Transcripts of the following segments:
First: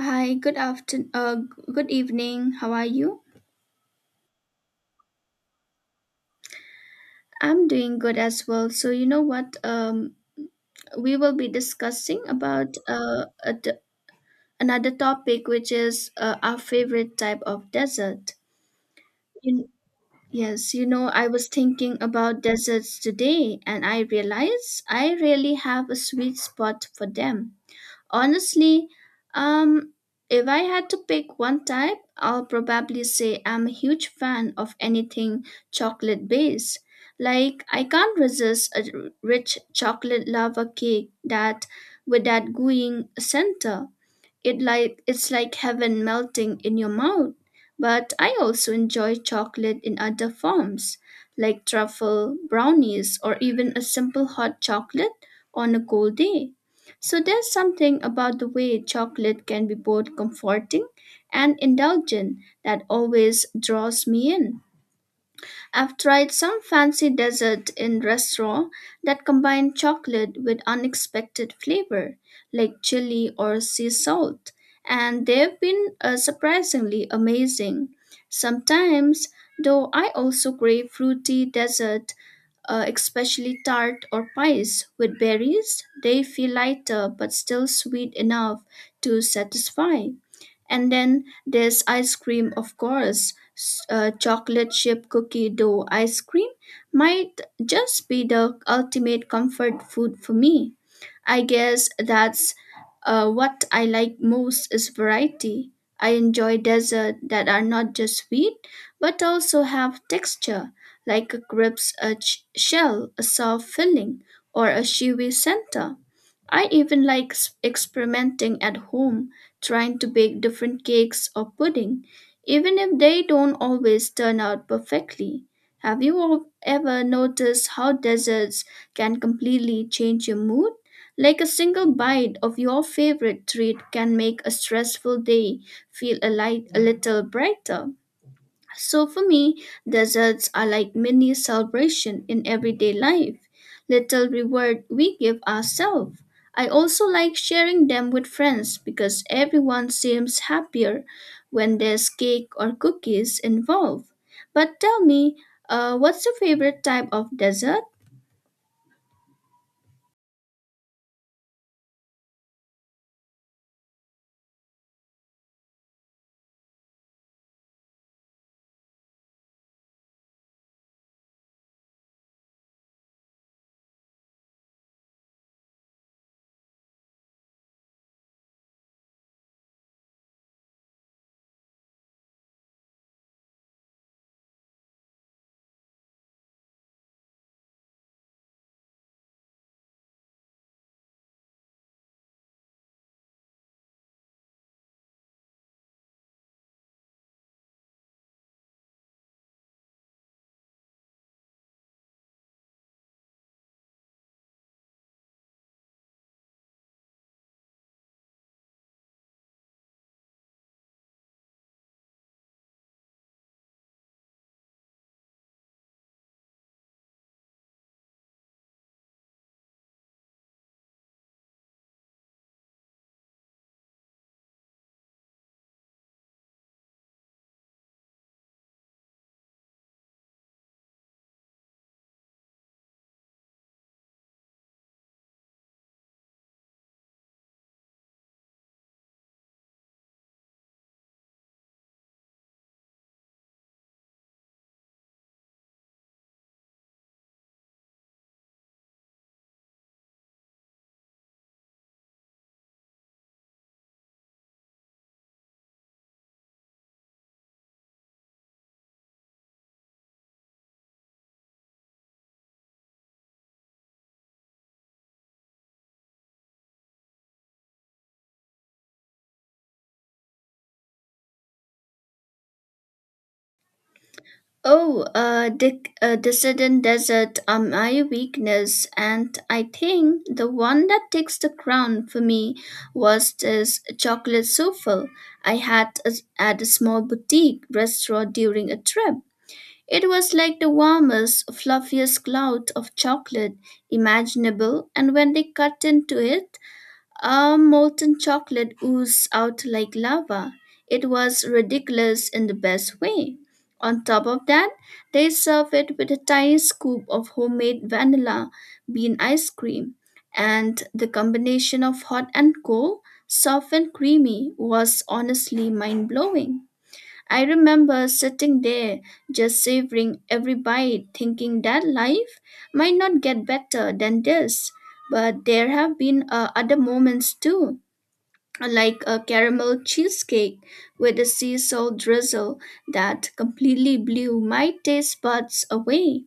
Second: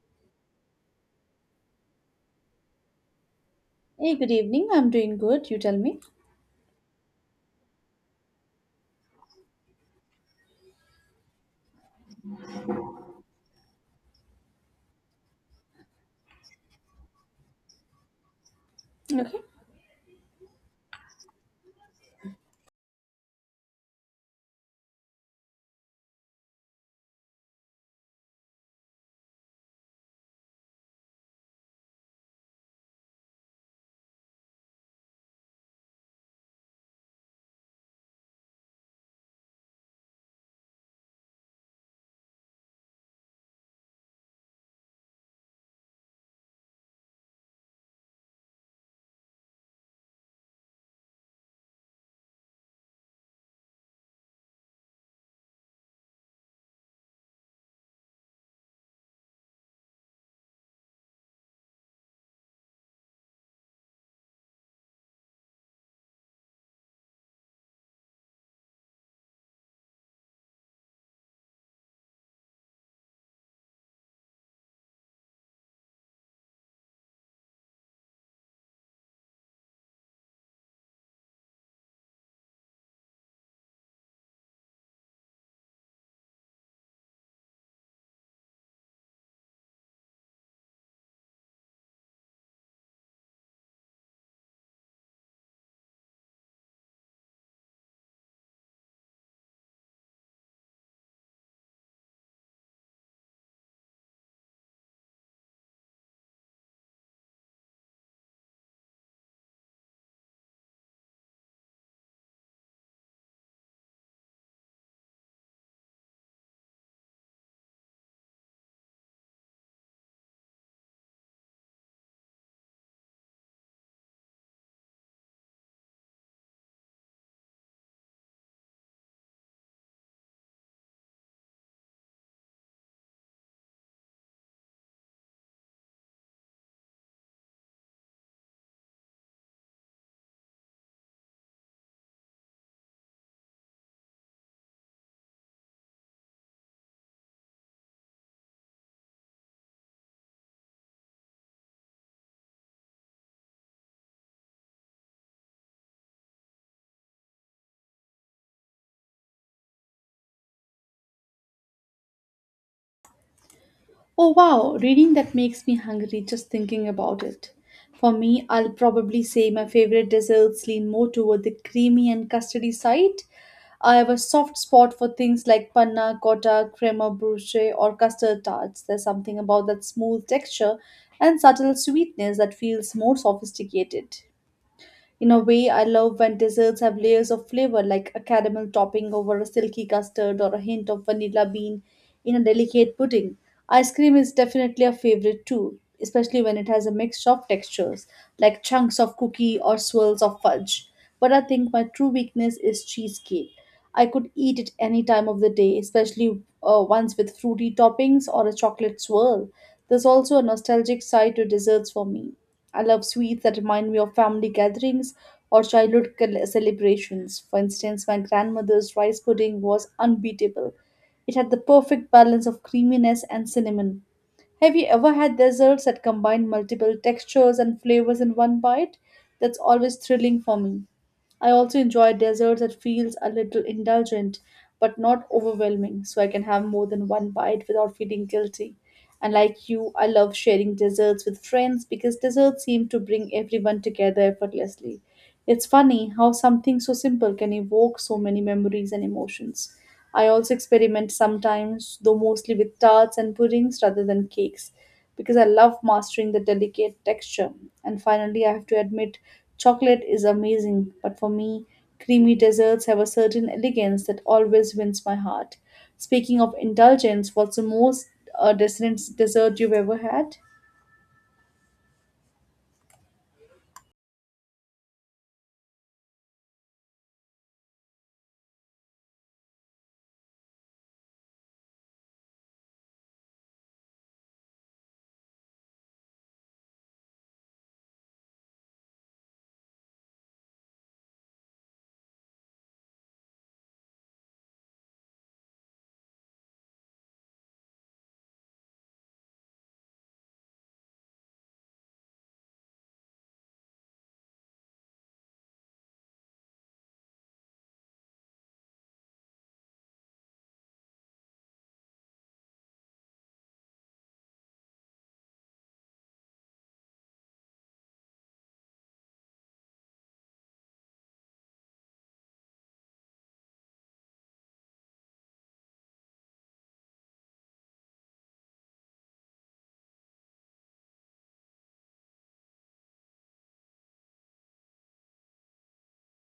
Hi, good afternoon, good evening. How are you? Hey, good evening. I'm doing good. You tell me. I'm doing good as well. So you know what? We will be discussing about another topic, which is our favorite type of desert. Okay. You, yes, you know, I was thinking about deserts today, and I realized I really have a sweet spot for them. Honestly, um, if I had to pick one type, I'll probably say I'm a huge fan of anything chocolate based. Like I can't resist rich chocolate lava cake that with that gooey center. It's like heaven melting in your mouth. But I also enjoy chocolate in other forms, like truffle, brownies, or even a simple hot chocolate on a cold day. So there's something about the way chocolate can be both comforting and indulgent that always draws me in. I've tried some fancy dessert in restaurant that combine chocolate with unexpected flavor, like chili or sea salt, and they've been surprisingly amazing. Sometimes, though, I also crave fruity dessert, especially tart or pies with berries. They feel lighter but still sweet enough to satisfy. And then there's ice cream, of course. Chocolate chip cookie dough ice cream might just be the ultimate comfort food for me. I guess that's what I like most is variety. I enjoy desserts that are not just sweet but also have texture, like a shell, a soft filling, or a chewy center. I even like experimenting at home, trying to bake different cakes or pudding, even if they don't always turn out perfectly. Have you all ever noticed how desserts can completely change your mood? Like a single bite of your favorite treat can make a stressful day feel a little brighter. So for me, deserts are like mini celebration in everyday life, little reward we give ourselves. I also like sharing them with friends because everyone seems happier when there's cake or cookies involved. But tell me, what's your favorite type of dessert? Oh, wow. Reading that makes me hungry just thinking about it. For me, I'll probably say my favorite desserts lean more toward the creamy and custardy side. I have a soft spot for things like panna cotta, crema brulee, or custard tarts. There's something about that smooth texture and subtle sweetness that feels more sophisticated. In a way, I love when desserts have layers of flavor, like a caramel topping over a silky custard or a hint of vanilla bean in a delicate pudding. Ice cream is definitely a favorite too, especially when it has a mix of textures, like chunks of cookie or swirls of fudge. But I think my true weakness is cheesecake. I could eat it any time of the day, especially ones with fruity toppings or a chocolate swirl. There's also a nostalgic side to desserts for me. I love sweets that remind me of family gatherings or childhood celebrations. For instance, my grandmother's rice pudding was unbeatable. It had the perfect balance of creaminess and cinnamon. Have you ever had desserts that combine multiple textures and flavors in one bite? That's always thrilling for me. I also enjoy desserts that feels a little indulgent but not overwhelming, so I can have more than one bite without feeling guilty. And like you, I love sharing desserts with friends because desserts seem to bring everyone together effortlessly. It's funny how something so simple can evoke so many memories and emotions. I also experiment sometimes, though mostly with tarts and puddings rather than cakes because I love mastering the delicate texture. And finally, I have to admit, chocolate is amazing, but for me, creamy desserts have a certain elegance that always wins my heart. Speaking of indulgence, what's the most decadent dessert you've ever had? Oh, Dissident Desert are my weakness, and I think the one that takes the crown for me was this chocolate souffle I had at a small boutique restaurant during a trip. It was like the warmest, fluffiest cloud of chocolate imaginable, and when they cut into it, our molten chocolate oozed out like lava. It was ridiculous in the best way. On top of that, they served it with a tiny scoop of homemade vanilla bean ice cream, and the combination of hot and cold, soft and creamy, was honestly mind blowing. I remember sitting there just savoring every bite, thinking that life might not get better than this. But there have been other moments too, like a caramel cheesecake with a sea salt drizzle that completely blew my taste buds away.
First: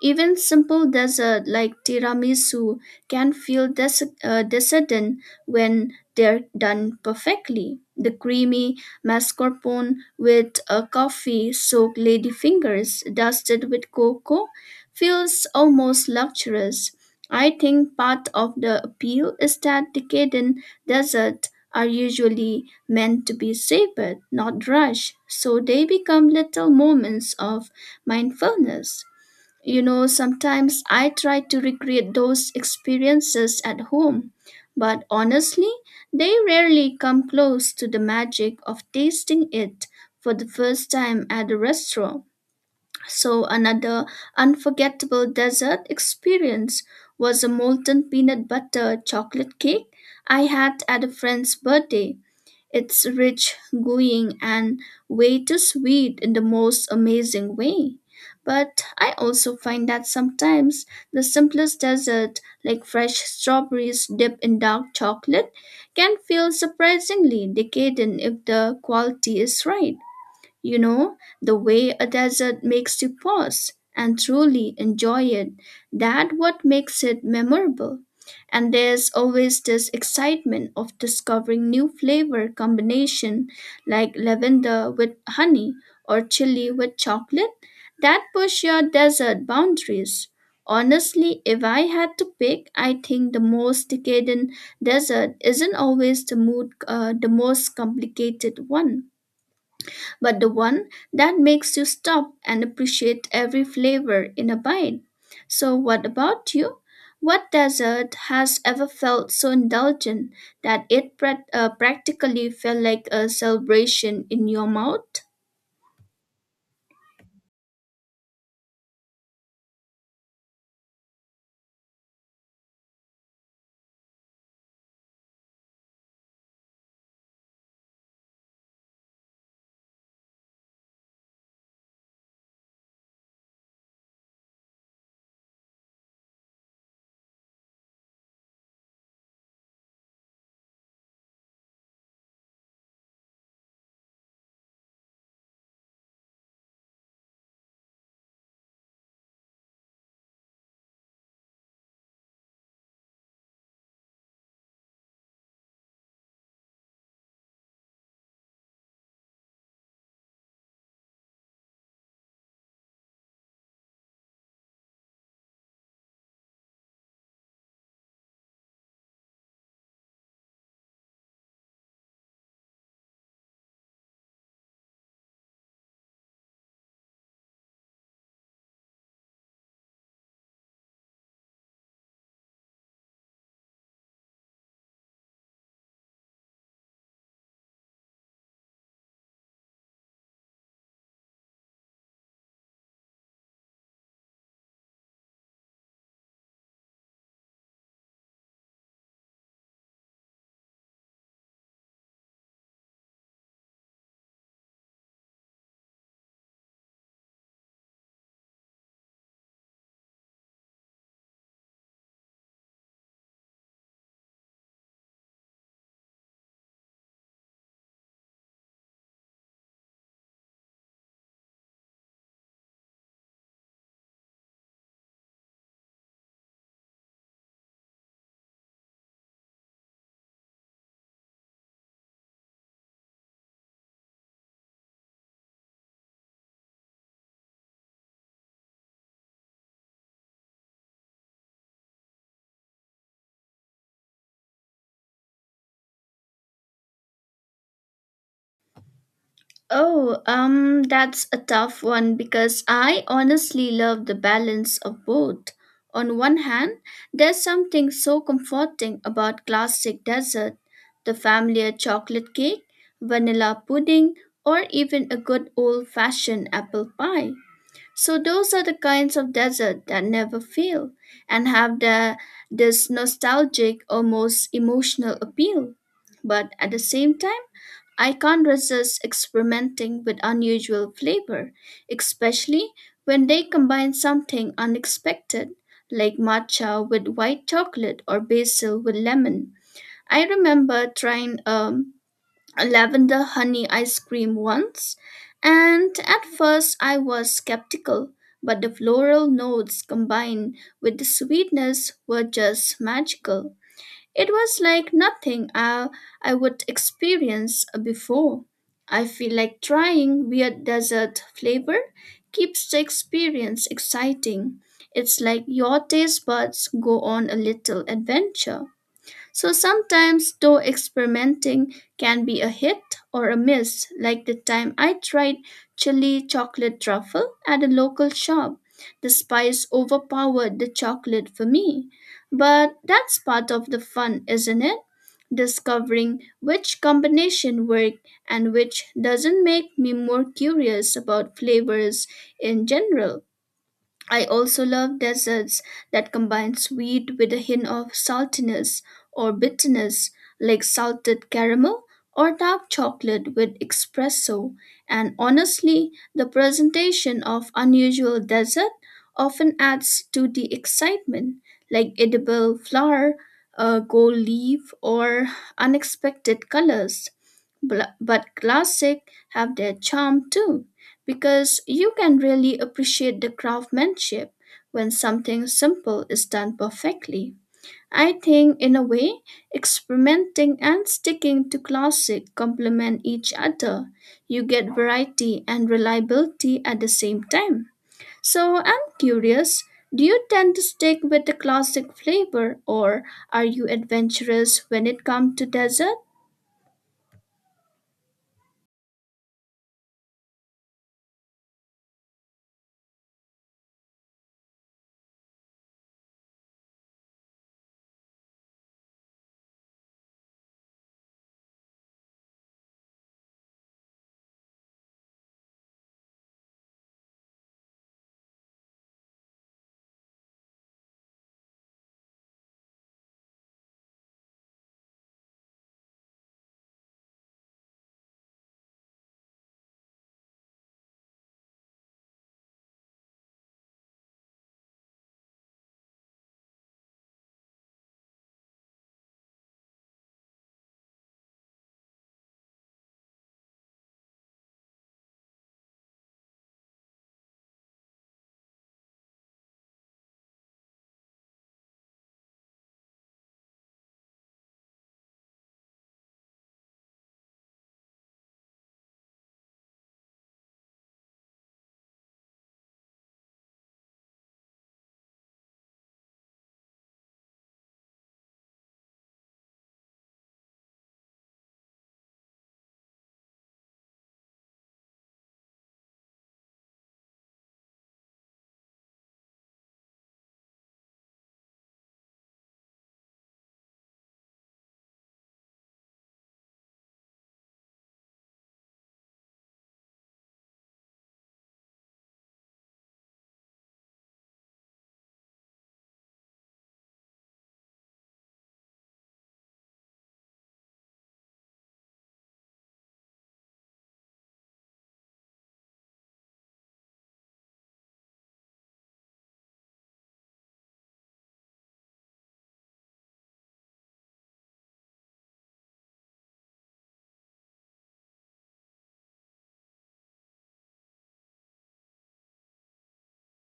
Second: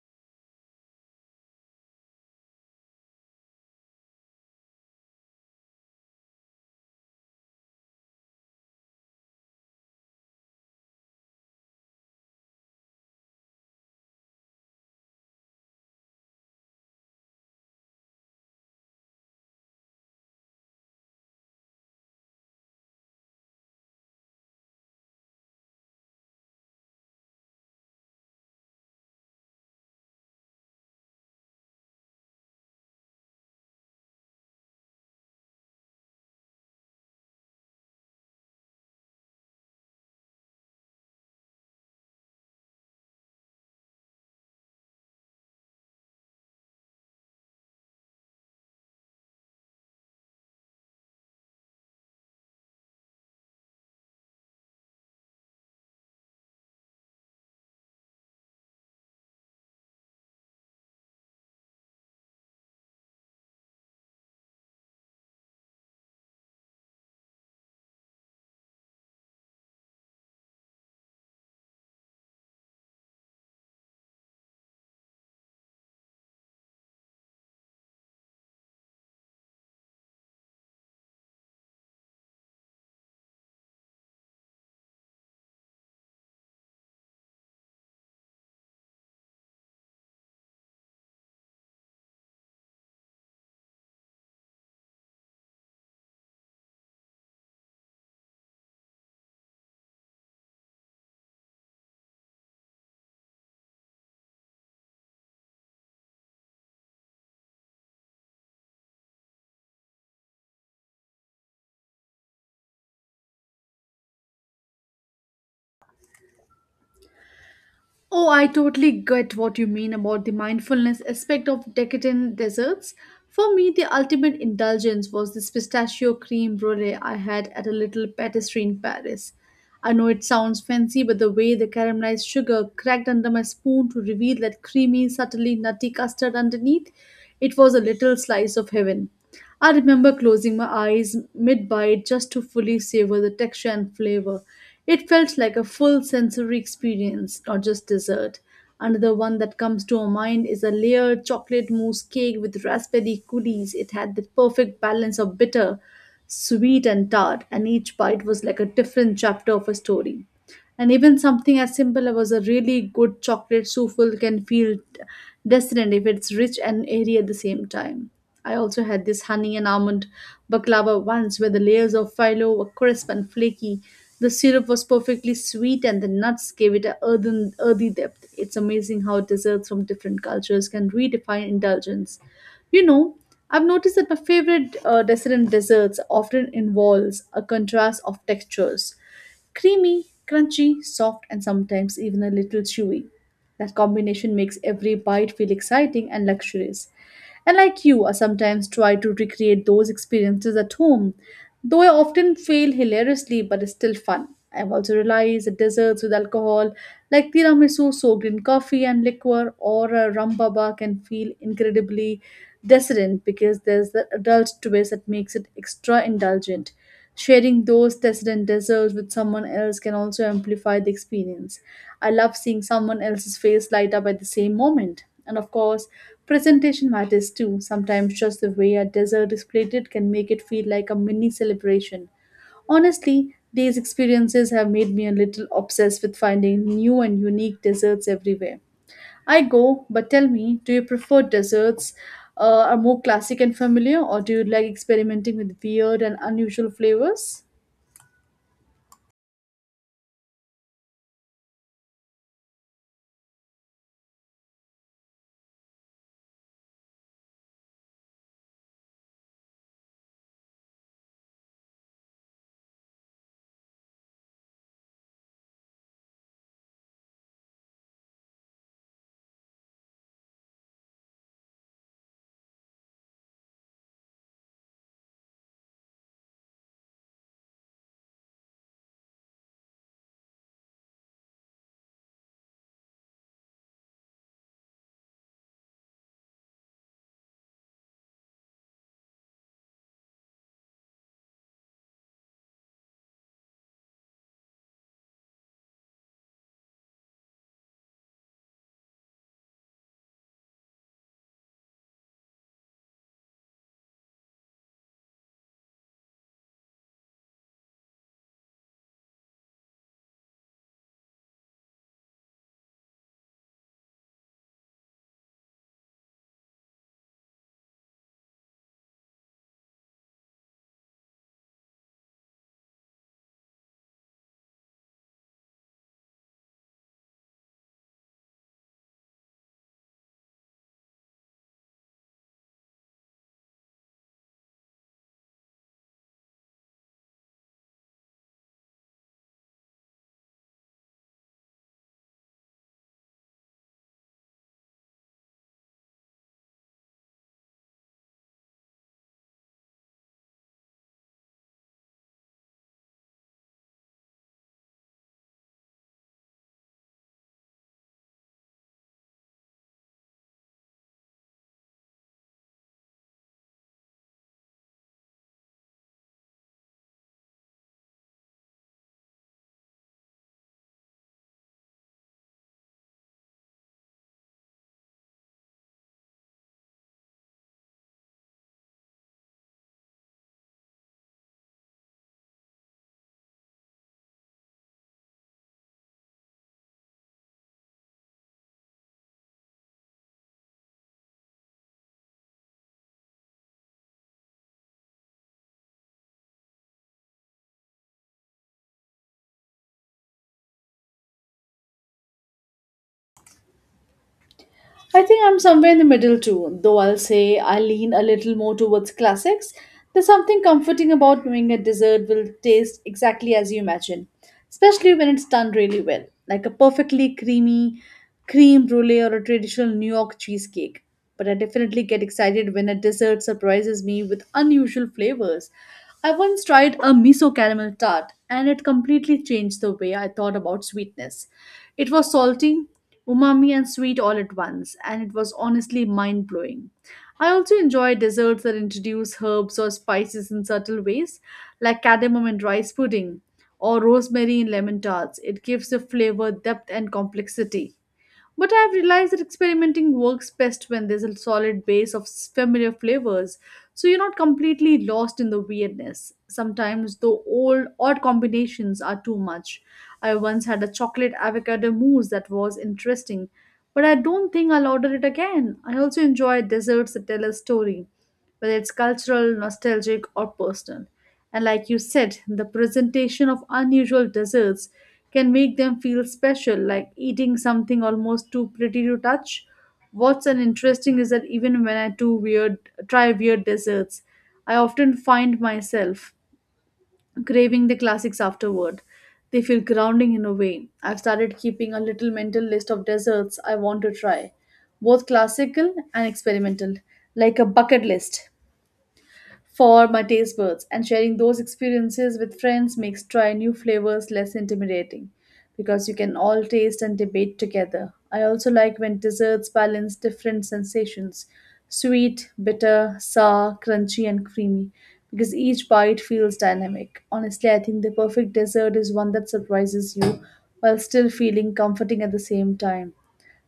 Even simple dessert like tiramisu can feel decadent when they're done perfectly. The creamy mascarpone with a coffee soaked ladyfingers dusted with cocoa feels almost luxurious. I think part of the appeal is that decadent desserts are usually meant to be savored, not rushed, so they become little moments of mindfulness. You know, sometimes I try to recreate those experiences at home, but honestly, they rarely come close to the magic of tasting it for the first time at a restaurant. So, another unforgettable dessert experience was a molten peanut butter chocolate cake I had at a friend's birthday. It's rich, gooey, and way too sweet in the most amazing way. But I also find that sometimes the simplest dessert, like fresh strawberries dipped in dark chocolate, can feel surprisingly decadent if the quality is right. You know, the way a desert makes you pause and truly enjoy it, that what makes it memorable. And there's always this excitement of discovering new flavor combination like lavender with honey or chili with chocolate that push your desert boundaries. Honestly, if I had to pick, I think the most decadent desert isn't always the the most complicated one but the one that makes you stop and appreciate every flavor in a bite. So, what about you? What dessert has ever felt so indulgent that it practically felt like a celebration in your mouth? Oh, I totally get what you mean about the mindfulness aspect of decadent desserts. For me, the ultimate indulgence was this pistachio cream brulee I had at a little patisserie in Paris. I know it sounds fancy, but the way the caramelized sugar cracked under my spoon to reveal that creamy, subtly nutty custard underneath, it was a little slice of heaven. I remember closing my eyes mid bite just to fully savor the texture and flavor. It felt like a full sensory experience, not just dessert. Another one that comes to our mind is a layered chocolate mousse cake with raspberry coulis. It had the perfect balance of bitter, sweet, and tart, and each bite was like a different chapter of a story. And even something as simple as a really good chocolate souffle can feel dissonant if it's rich and airy at the same time. I also had this honey and almond baklava once where the layers of phyllo were crisp and flaky. The syrup was perfectly sweet and the nuts gave it a earthy depth. It's amazing how desserts from different cultures can redefine indulgence. You know, I've noticed that my favorite desserts often involves a contrast of textures. Creamy, crunchy, soft, and sometimes even a little chewy. That combination makes every bite feel exciting and luxurious. And like you, I sometimes try to recreate those experiences at home, though I often fail hilariously, but it's still fun. I've also realized that desserts with alcohol, like tiramisu soaked in coffee and liquor, or a rum baba, can feel incredibly decadent because there's the adult twist that makes it extra indulgent. Sharing those tastes and desserts with someone else can also amplify the experience. I love seeing someone else's face light up at the same moment. And of course, presentation matters too. Sometimes just the way a dessert is plated can make it feel like a mini celebration. Honestly, these experiences have made me a little obsessed with finding new and unique desserts everywhere. I go, but tell me, do you prefer desserts are more classic and familiar, or do you like experimenting with weird and unusual flavors? Oh, that's a tough one because I honestly love the balance of both. On one hand, there's something so comforting about classic dessert, the familiar chocolate cake, vanilla pudding, or even a good old fashioned apple pie. So, those are the kinds of dessert that never fail and have this nostalgic, almost emotional appeal. But at the same time, I can't resist experimenting with unusual flavor, especially when they combine something unexpected, like matcha with white chocolate or basil with lemon. I remember trying a lavender honey ice cream once, and at first I was skeptical, but the floral notes combined with the sweetness were just magical. It was like nothing I would experience before. I feel like trying weird dessert flavor keeps the experience exciting. It's like your taste buds go on a little adventure. So sometimes, though, experimenting can be a hit or a miss, like the time I tried chili chocolate truffle at a local shop. The spice overpowered the chocolate for me. But that's part of the fun, isn't it? Discovering which combination work and which doesn't make me more curious about flavors in general. I also love desserts that combine sweet with a hint of saltiness or bitterness, like salted caramel or dark chocolate with espresso. And honestly, the presentation of unusual dessert often adds to the excitement, like edible flower, gold leaf, or unexpected colors. But classic have their charm too, because you can really appreciate the craftsmanship when something simple is done perfectly. I think, in a way, experimenting and sticking to classic complement each other. You get variety and reliability at the same time. So, I'm curious, do you tend to stick with the classic flavor or are you adventurous when it comes to dessert? I think I'm somewhere in the middle too, though I'll say I lean a little more towards classics. There's something comforting about knowing a dessert will taste exactly as you imagine, especially when it's done really well, like a perfectly creamy cream brulee or a traditional New York cheesecake. But I definitely get excited when a dessert surprises me with unusual flavors. I once tried a miso caramel tart, and it completely changed the way I thought about sweetness. It was salty, umami and sweet all at once, and it was honestly mind blowing. I also enjoy desserts that introduce herbs or spices in subtle ways, like cardamom and rice pudding or rosemary in lemon tarts. It gives the flavor depth and complexity. But I've realized that experimenting works best when there's a solid base of familiar flavors, so you're not completely lost in the weirdness. Sometimes the old odd combinations are too much. I once had a chocolate avocado mousse that was interesting, but I don't think I'll order it again. I also enjoy desserts that tell a story whether it's cultural, nostalgic, or personal. And like you said, the presentation of unusual desserts can make them feel special, like eating something almost too pretty to touch. What's an interesting is that even when I try weird desserts, I often find myself craving the classics afterward. They feel grounding in a way. I've started keeping a little mental list of desserts I want to try, both classical and experimental, like a bucket list for my taste buds, and sharing those experiences with friends makes trying new flavors less intimidating because you can all taste and debate together. I also like when desserts balance different sensations sweet, bitter, sour, crunchy, and creamy because each bite feels dynamic. Honestly, I think the perfect dessert is one that surprises you while still feeling comforting at the same time.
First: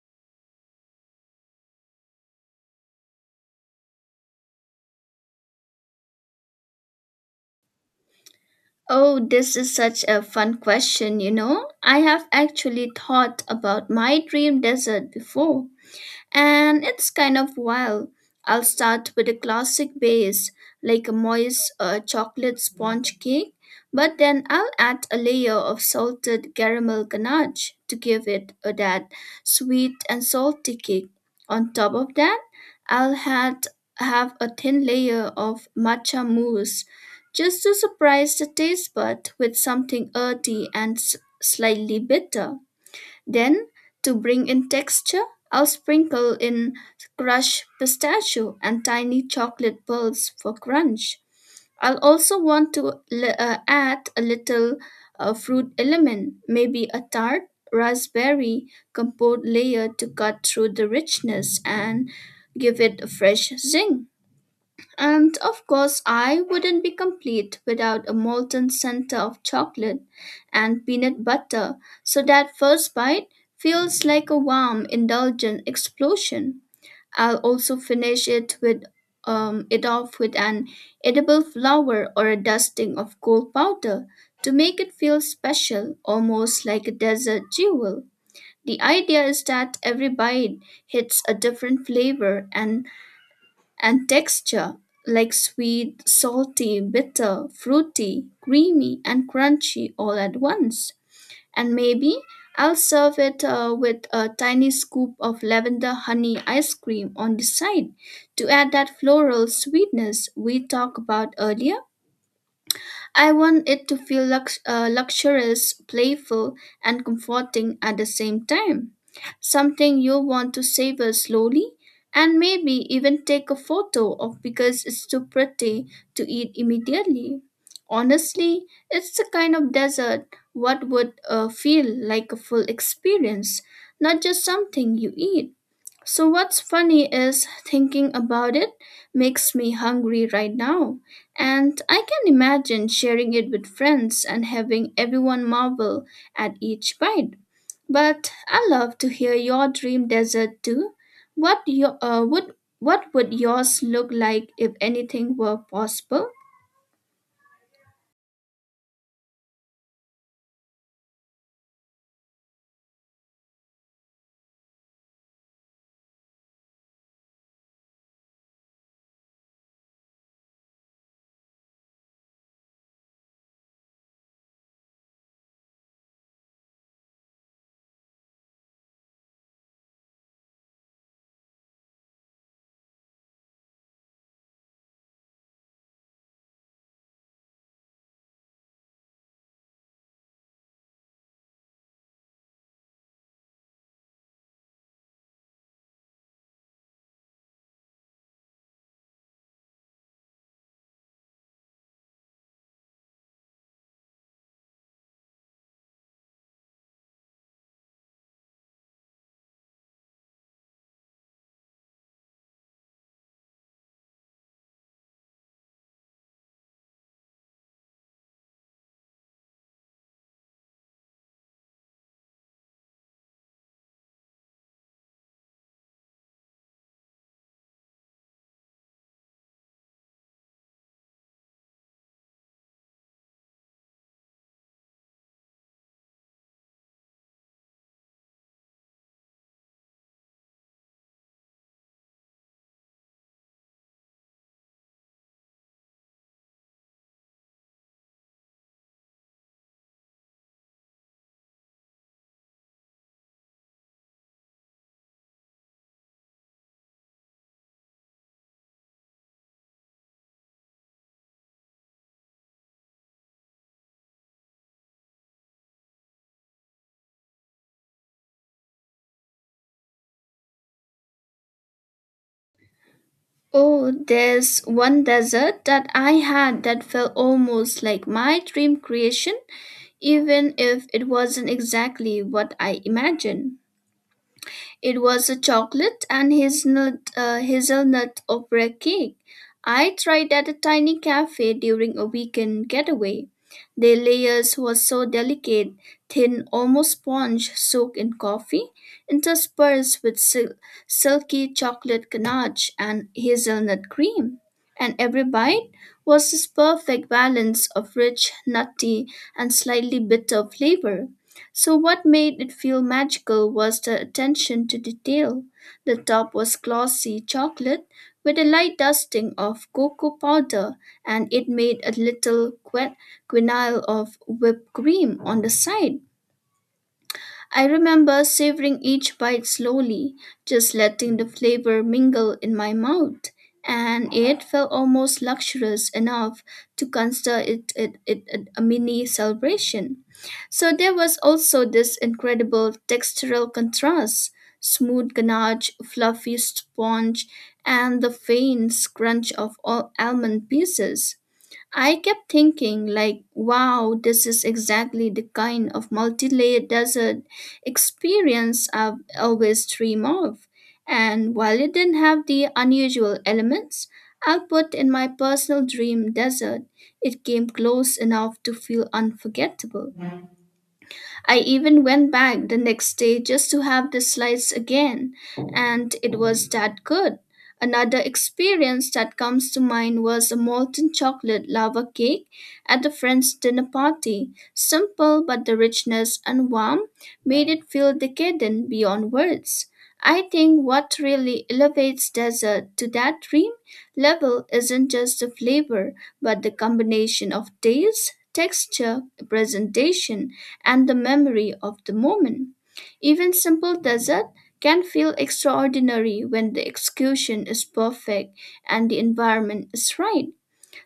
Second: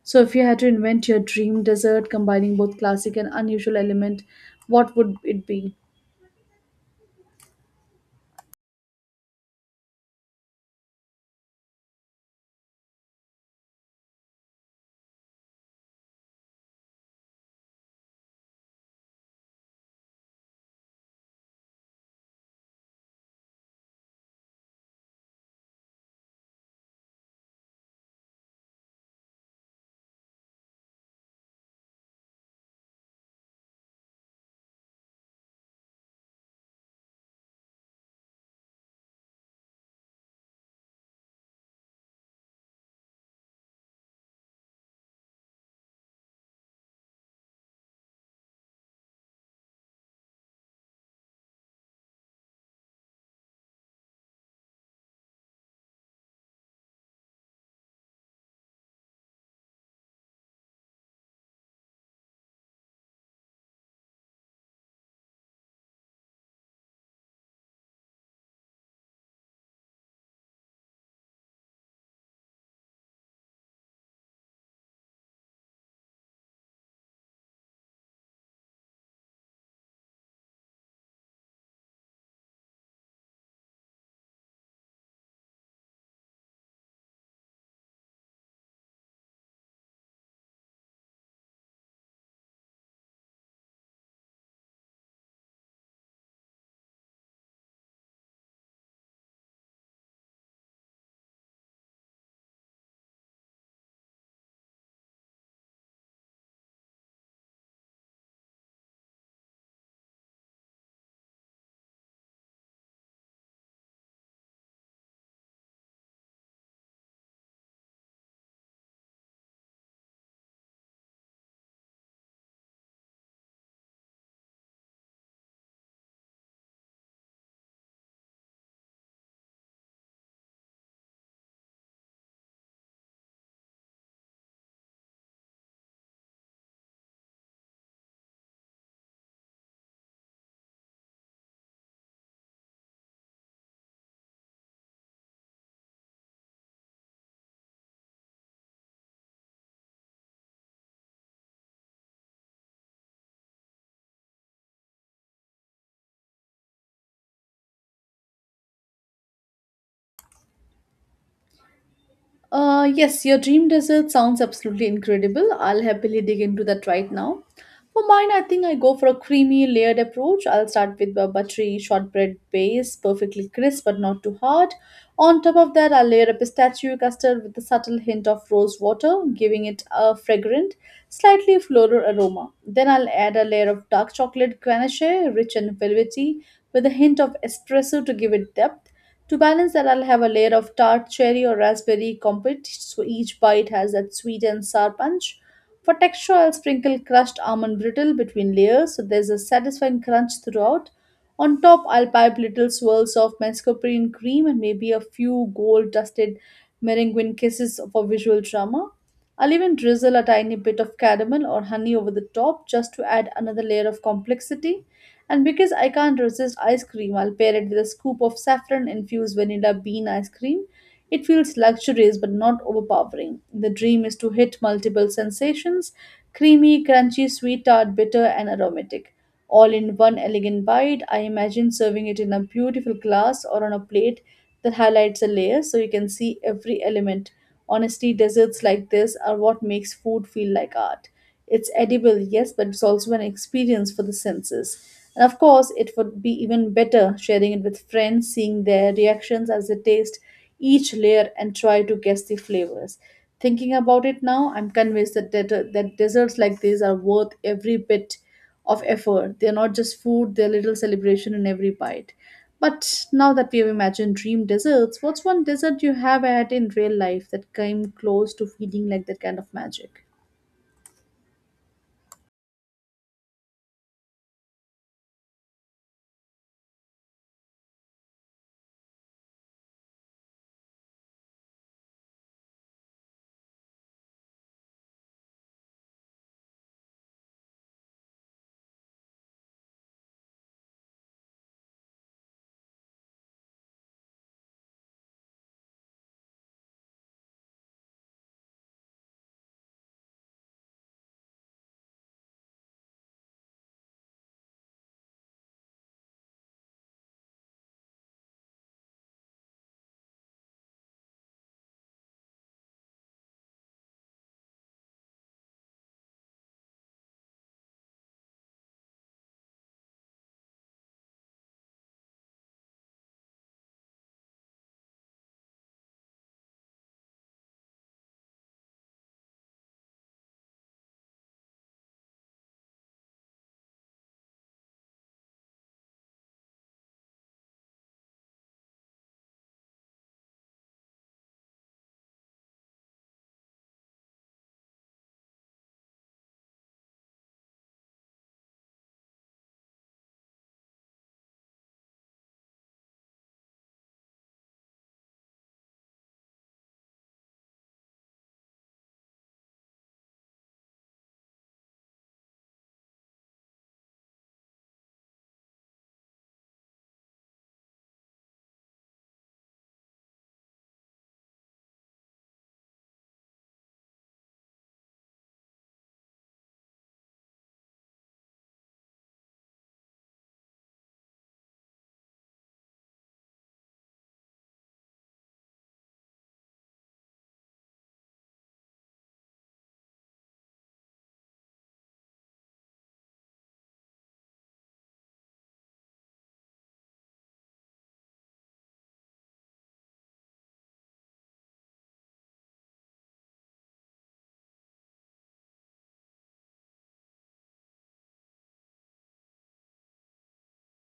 So, if you had to invent your dream dessert combining both classic and unusual element, what would it be? Oh, this is such a fun question, you know. I have actually thought about my dream desert before and it's kind of wild. I'll start with a classic base, like a moist chocolate sponge cake, but then I'll add a layer of salted caramel ganache to give it that sweet and salty kick. On top of that, I'll had, have a thin layer of matcha mousse just to surprise the taste bud with something earthy and slightly bitter. Then, to bring in texture, I'll sprinkle in crushed pistachio and tiny chocolate pearls for crunch. I'll also want to add a little fruit element, maybe a tart, raspberry compote layer to cut through the richness and give it a fresh zing. And of course, I wouldn't be complete without a molten center of chocolate and peanut butter, so that first bite feels like a warm, indulgent explosion. I'll also finish it off with an edible flower or a dusting of gold powder to make it feel special, almost like a desert jewel. The idea is that every bite hits a different flavor and texture like sweet, salty, bitter, fruity, creamy, and crunchy all at once. And maybe I'll serve it with a tiny scoop of lavender honey ice cream on the side to add that floral sweetness we talked about earlier. I want it to feel luxurious, playful, and comforting at the same time. Something you'll want to savor slowly and maybe even take a photo of because it's too pretty to eat immediately. Honestly, it's the kind of dessert what would feel like a full experience, not just something you eat. So, what's funny is thinking about it makes me hungry right now, and I can imagine sharing it with friends and having everyone marvel at each bite. But I love to hear your dream dessert too. What your uh, would what would yours look like if anything were possible? Yes, your dream desert sounds absolutely incredible. I'll happily dig into that right now. For mine, I think I go for a creamy, layered approach. I'll start with a buttery shortbread base, perfectly crisp but not too hard. On top of that, I'll layer a pistachio custard with a subtle hint of rose water, giving it a fragrant, slightly floral aroma. Then I'll add a layer of dark chocolate ganache, rich and velvety, with a hint of espresso to give it depth. To balance that, I'll have a layer of tart cherry or raspberry compote, so each bite has that sweet and sour punch. For texture, I'll sprinkle crushed almond brittle between layers, so there's a satisfying crunch throughout. On top, I'll pipe little swirls of mascarpone cream and maybe a few gold-dusted meringue kisses for visual drama. I'll even drizzle a tiny bit of caramel or honey over the top just to add another layer of complexity. And because I can't resist ice cream, I'll pair it with a scoop of saffron infused vanilla bean ice cream. It feels luxurious but not overpowering. The dream is to hit multiple sensations creamy, crunchy, sweet, tart, bitter, and aromatic. All in one elegant bite, I imagine serving it in a beautiful glass or on a plate that highlights a layer so you can see every element. Honestly, desserts like this are what makes food feel like art. It's edible, yes, but it's also an experience for the senses. And of course, it would be even better sharing it with friends, seeing their reactions as they taste each layer and try to guess the flavors. Thinking about it now, I'm convinced that desserts like these are worth every bit of effort. They're not just food, they're little celebration in every bite. But now that we have imagined dream desserts, what's one dessert you have had in real life that came close to feeling like that kind of magic? Oh, there's one dessert that I had that felt almost like my dream creation, even if it wasn't exactly what I imagined. It was a chocolate and hazelnut opera cake. I tried at a tiny cafe during a weekend getaway. The layers were so delicate, thin, almost sponge soaked in coffee, interspersed with silky chocolate ganache and hazelnut cream. And every bite was this perfect balance of rich, nutty, and slightly bitter flavor. So, what made it feel magical was the attention to detail. The top was glossy chocolate with a light dusting of cocoa powder, and it made a little quenelle of whipped cream on the side. I remember savoring each bite slowly, just letting the flavor mingle in my mouth, and it felt almost luxurious enough to consider it a mini celebration. So there was also this incredible textural contrast, smooth ganache, fluffy sponge, and the faint crunch of all almond pieces. I kept thinking, wow, this is exactly the kind of multi-layered desert experience I've always dreamed of. And while it didn't have the unusual elements I'll put in my personal dream desert, it came close enough to feel unforgettable. I even went back the next day just to have the slides again, and it was that good. Another experience that comes to mind was a molten chocolate lava cake at a friend's dinner party. Simple, but the richness and warmth made it feel decadent beyond words. I think what really elevates dessert to that dream level isn't just the flavor, but the combination of taste, texture, presentation, and the memory of the moment. Even simple dessert can feel extraordinary when the execution is perfect and the environment is right.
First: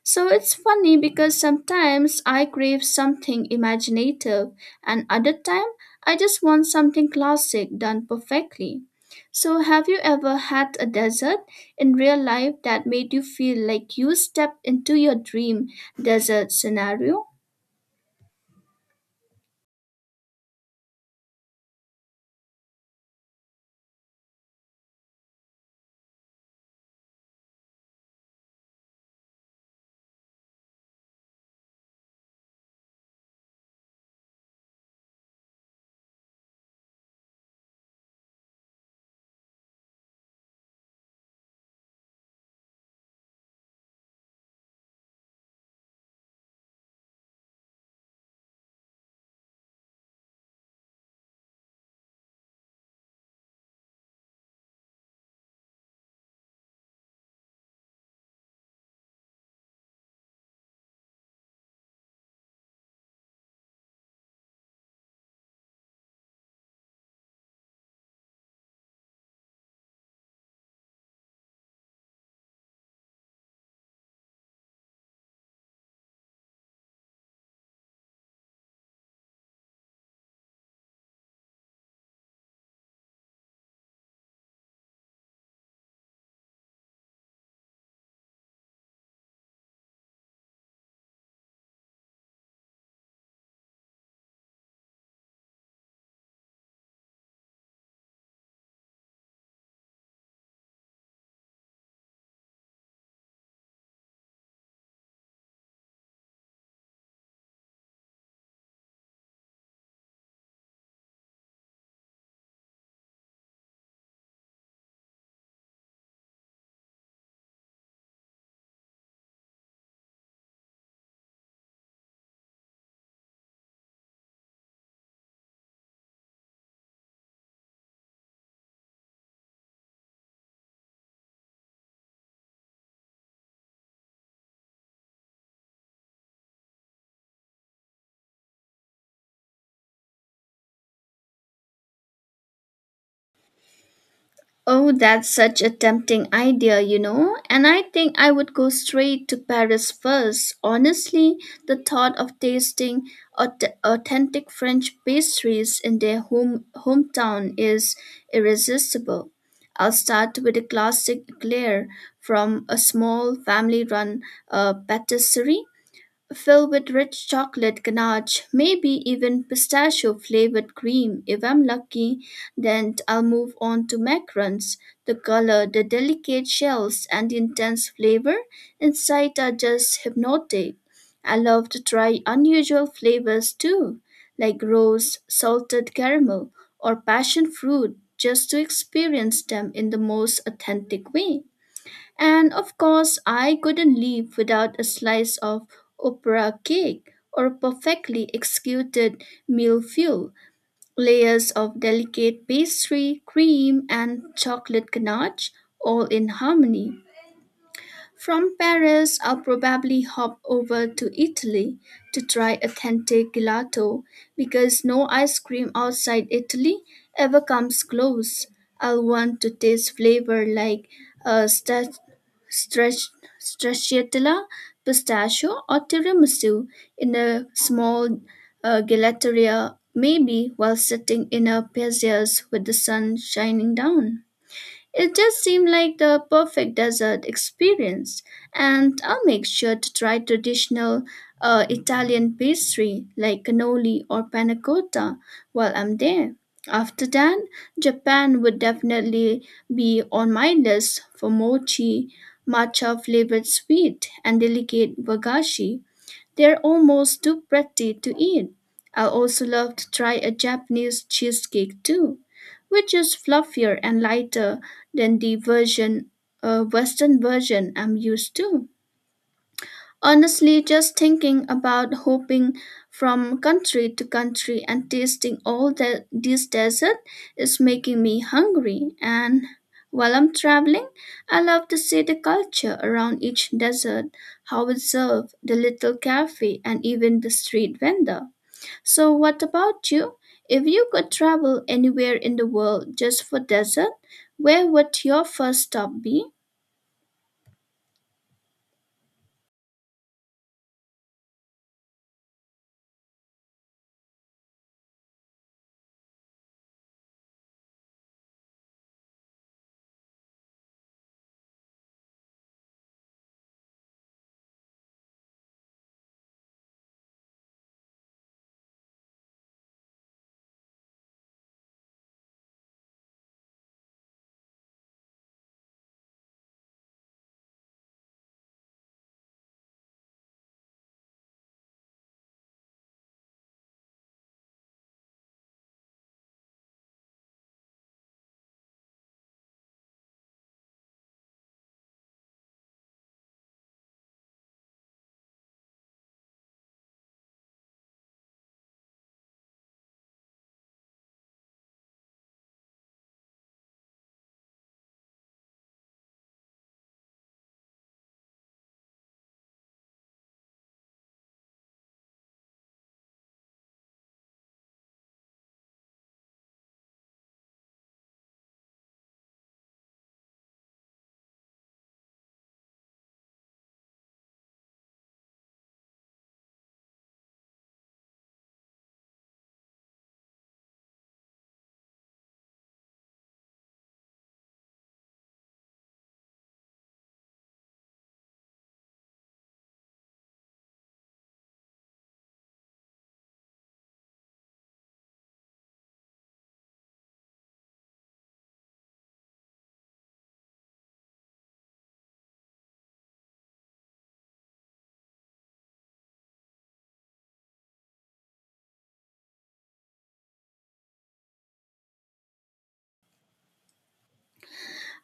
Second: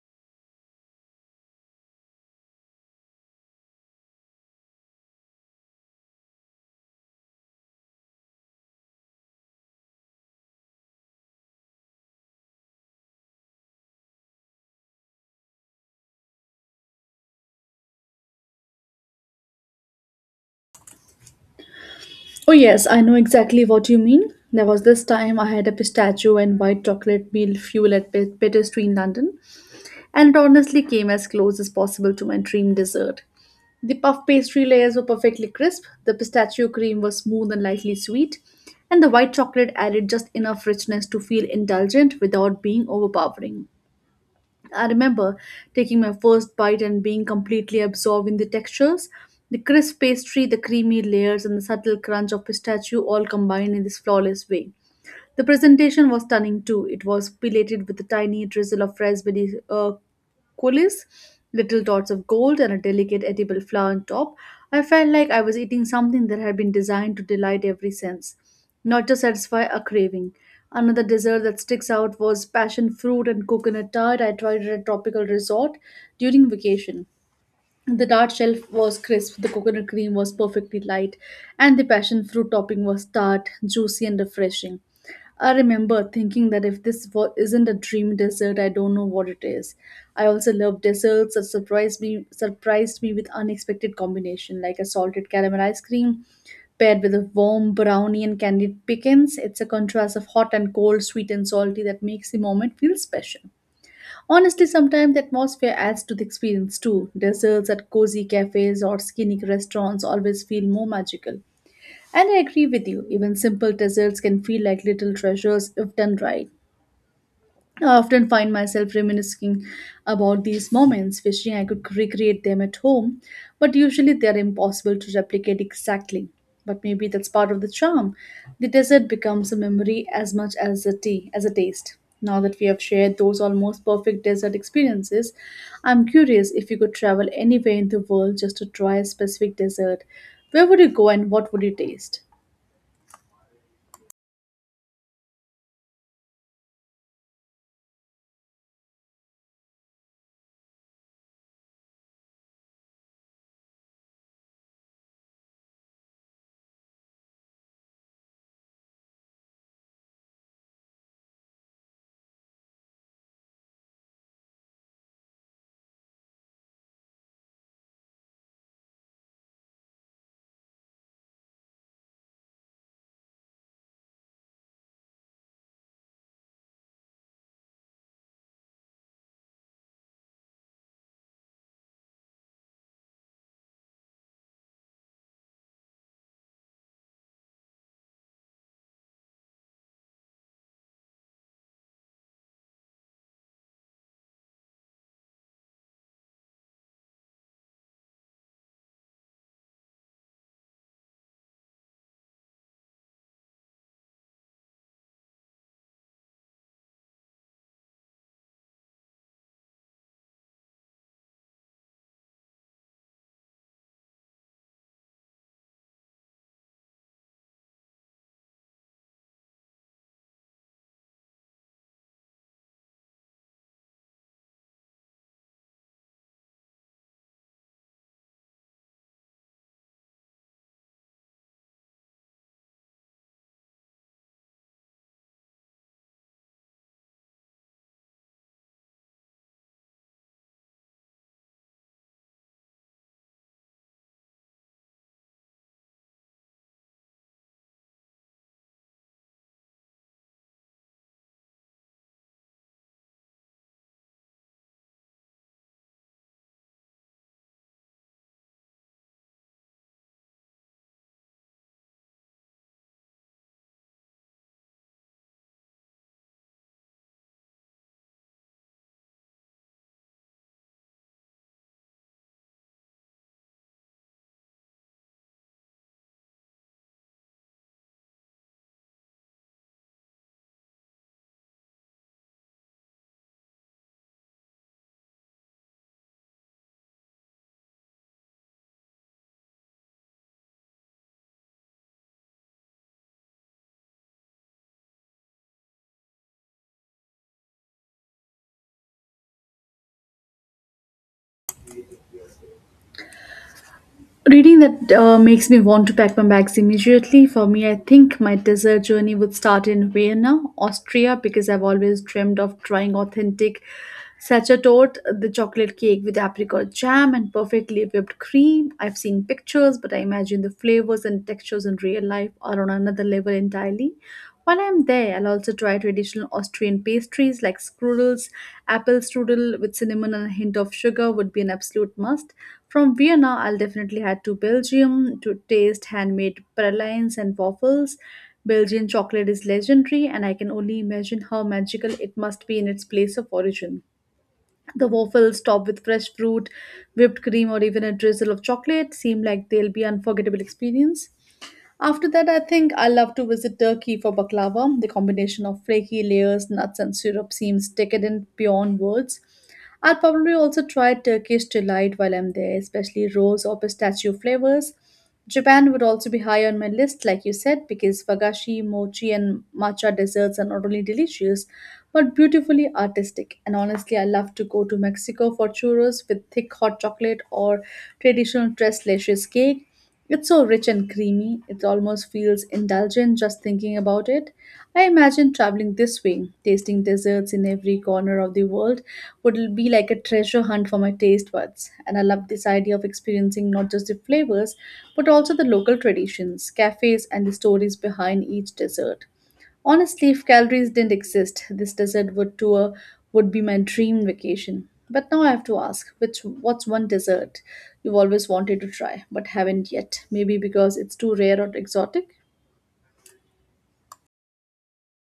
So it's funny because sometimes I crave something imaginative and other time I just want something classic done perfectly. So have you ever had a dessert in real life that made you feel like you stepped into your dream desert scenario? Oh, yes, I know exactly what you mean. There was this time I had a pistachio and white chocolate meal fuel at Peter Street in London, and it honestly came as close as possible to my dream dessert. The puff pastry layers were perfectly crisp, the pistachio cream was smooth and lightly sweet, and the white chocolate added just enough richness to feel indulgent without being overpowering. I remember taking my first bite and being completely absorbed in the textures. The crisp pastry, the creamy layers, and the subtle crunch of pistachio all combined in this flawless way. The presentation was stunning too. It was pilated with a tiny drizzle of raspberry coulis, little dots of gold, and a delicate edible flower on top. I felt like I was eating something that had been designed to delight every sense, not to satisfy a craving. Another dessert that sticks out was passion fruit and coconut tart. I tried at a tropical resort during vacation. The tart shell was crisp, the coconut cream was perfectly light, and the passion fruit topping was tart, juicy, and refreshing. I remember thinking that if isn't a dream dessert, I don't know what it is. I also love desserts that surprised me with unexpected combination, like a salted caramel ice cream paired with a warm brownie and candied pecans. It's a contrast of hot and cold, sweet and salty that makes the moment feel special. Honestly, sometimes the atmosphere adds to the experience too. Desserts at cozy cafes or scenic restaurants always feel more magical. And I agree with you, even simple desserts can feel like little treasures if done right. I often find myself reminiscing about these moments, wishing I could recreate them at home, but usually they are impossible to replicate exactly. But maybe that's part of the charm. The dessert becomes a memory as much as a tea, as a taste. Now that we have shared those almost perfect desert experiences, I'm curious if you could travel anywhere in the world just to try a specific dessert. Where would you go and what would you taste? Oh, that's such a tempting idea. And I think I would go straight to Paris first. Honestly, the thought of tasting authentic French pastries in their hometown is irresistible. I'll start with a classic eclair from a small family run patisserie, fill with rich chocolate ganache, maybe even pistachio flavored cream if I'm lucky. Then I'll move on to macarons. The color, the delicate shells, and the intense flavor inside are just hypnotic. I love to try unusual flavors too, like rose, salted caramel, or passion fruit, just to experience them in the most authentic way. And of course, I couldn't live without a slice of opera cake or perfectly executed millefeuille, layers of delicate pastry, cream, and chocolate ganache, all in harmony. From Paris, I'll probably hop over to Italy to try authentic gelato because no ice cream outside Italy ever comes close. I'll want to taste flavor like uh, sta- strach- stracciatella, pistachio, or tiramisu in a small gelateria, maybe while sitting in a piazza with the sun shining down. It just seemed like the perfect desert experience, and I'll make sure to try traditional Italian pastry like cannoli or panna cotta while I'm there. After that, Japan would definitely be on my list for mochi, matcha flavored sweet, and delicate wagashi. They're almost too pretty to eat. I also love to try a Japanese cheesecake too, which is fluffier and lighter than the Western version I'm used to. Honestly, just thinking about hopping from country to country and tasting this desert is making me hungry. And while I'm traveling, I love to see the culture around each desert, how it's served, the little cafe, and even the street vendor. So, what about you? If you could travel anywhere in the world just for desert, where would your first stop be? Reading that makes me want to pack my bags immediately. For me, I think my desert journey would start in Vienna, Austria, because I've always dreamed of trying authentic Sachertorte, the chocolate cake with apricot jam and perfectly whipped cream. I've seen pictures, but I imagine the flavors and textures in real life are on another level entirely. While I'm there, I'll also try traditional Austrian pastries like strudels. Apple strudel with cinnamon and a hint of sugar would be an absolute must. From Vienna, I'll definitely head to Belgium to taste handmade pralines and waffles. Belgian chocolate is legendary, and I can only imagine how magical it must be in its place of origin. The waffles, topped with fresh fruit, whipped cream, or even a drizzle of chocolate, seem like they'll be unforgettable experience. After that, I think I love to visit Turkey for baklava. The combination of flaky layers, nuts, and syrup seems decadent beyond words. I'll probably also try Turkish delight while I'm there, especially rose or pistachio flavors. Japan would also be high on my list, like you said, because wagashi, mochi, and matcha desserts are not only delicious but beautifully artistic. And honestly, I love to go to Mexico for churros with thick hot chocolate or traditional tres leches cake. It's so rich and creamy, it almost feels indulgent just thinking about it. I imagine traveling this way, tasting desserts in every corner of the world, would be like a treasure hunt for my taste buds. And I love this idea of experiencing not just the flavors, but also the local traditions, cafes, and the stories behind each dessert. Honestly, if calories didn't exist, this desert would tour would be my dream vacation. But now I have to ask, which what's one dessert you've always wanted to try but haven't yet? Maybe because it's too rare or exotic?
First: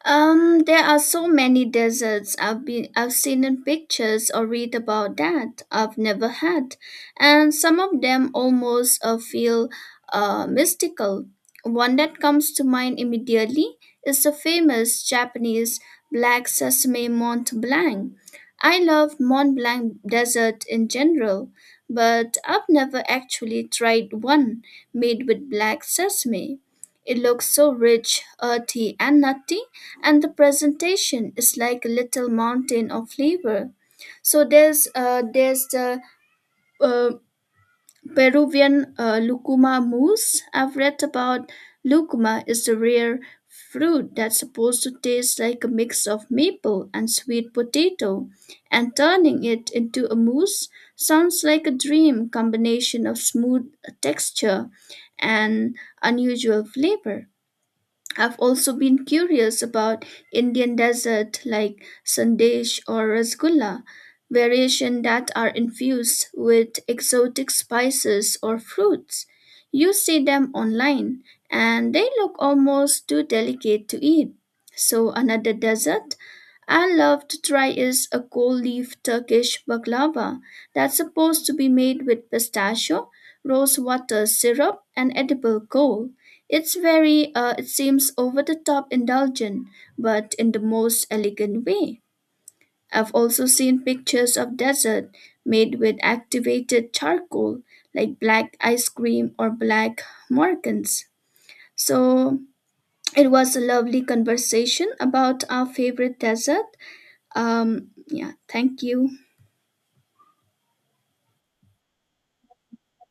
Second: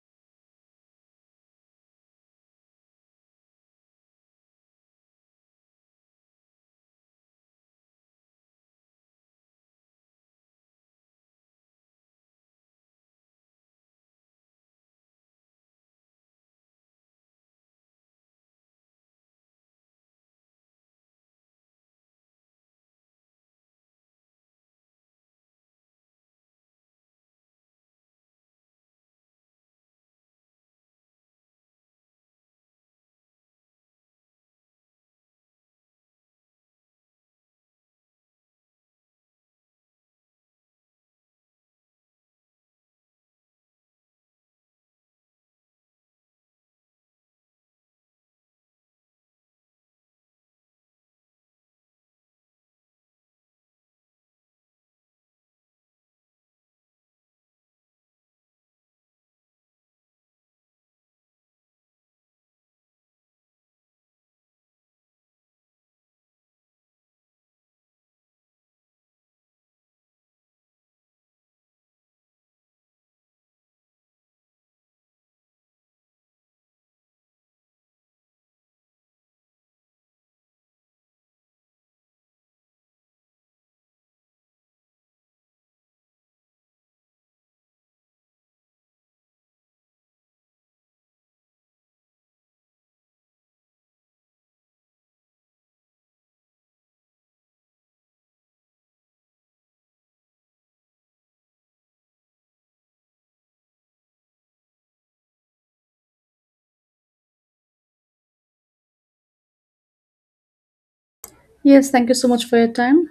There are so many deserts I've seen in pictures or read about that I've never had, and some of them almost feel mystical. One that comes to mind immediately is the famous Japanese Black Sesame Mont Blanc. I love Mont Blanc desert in general, but I've never actually tried one made with black sesame. It looks so rich, earthy, and nutty, and the presentation is like a little mountain of flavor. So there's the uh, Peruvian lucuma mousse I've read about. Lucuma is the rare fruit that's supposed to taste like a mix of maple and sweet potato, and turning it into a mousse sounds like a dream combination of smooth texture and unusual flavor. I've also been curious about Indian dessert like sandesh or rasgulla, variation that are infused with exotic spices or fruits. You see them online and they look almost too delicate to eat. So another dessert I love to try is a gold leaf Turkish baklava that's supposed to be made with pistachio, rose water syrup, and edible gold. It's it seems over the top indulgent, but in the most elegant way. I've also seen pictures of dessert made with activated charcoal, like black ice cream or black morgans. So it was a lovely conversation about our favorite dessert. Yeah, thank you. Yes, thank you so much for your time.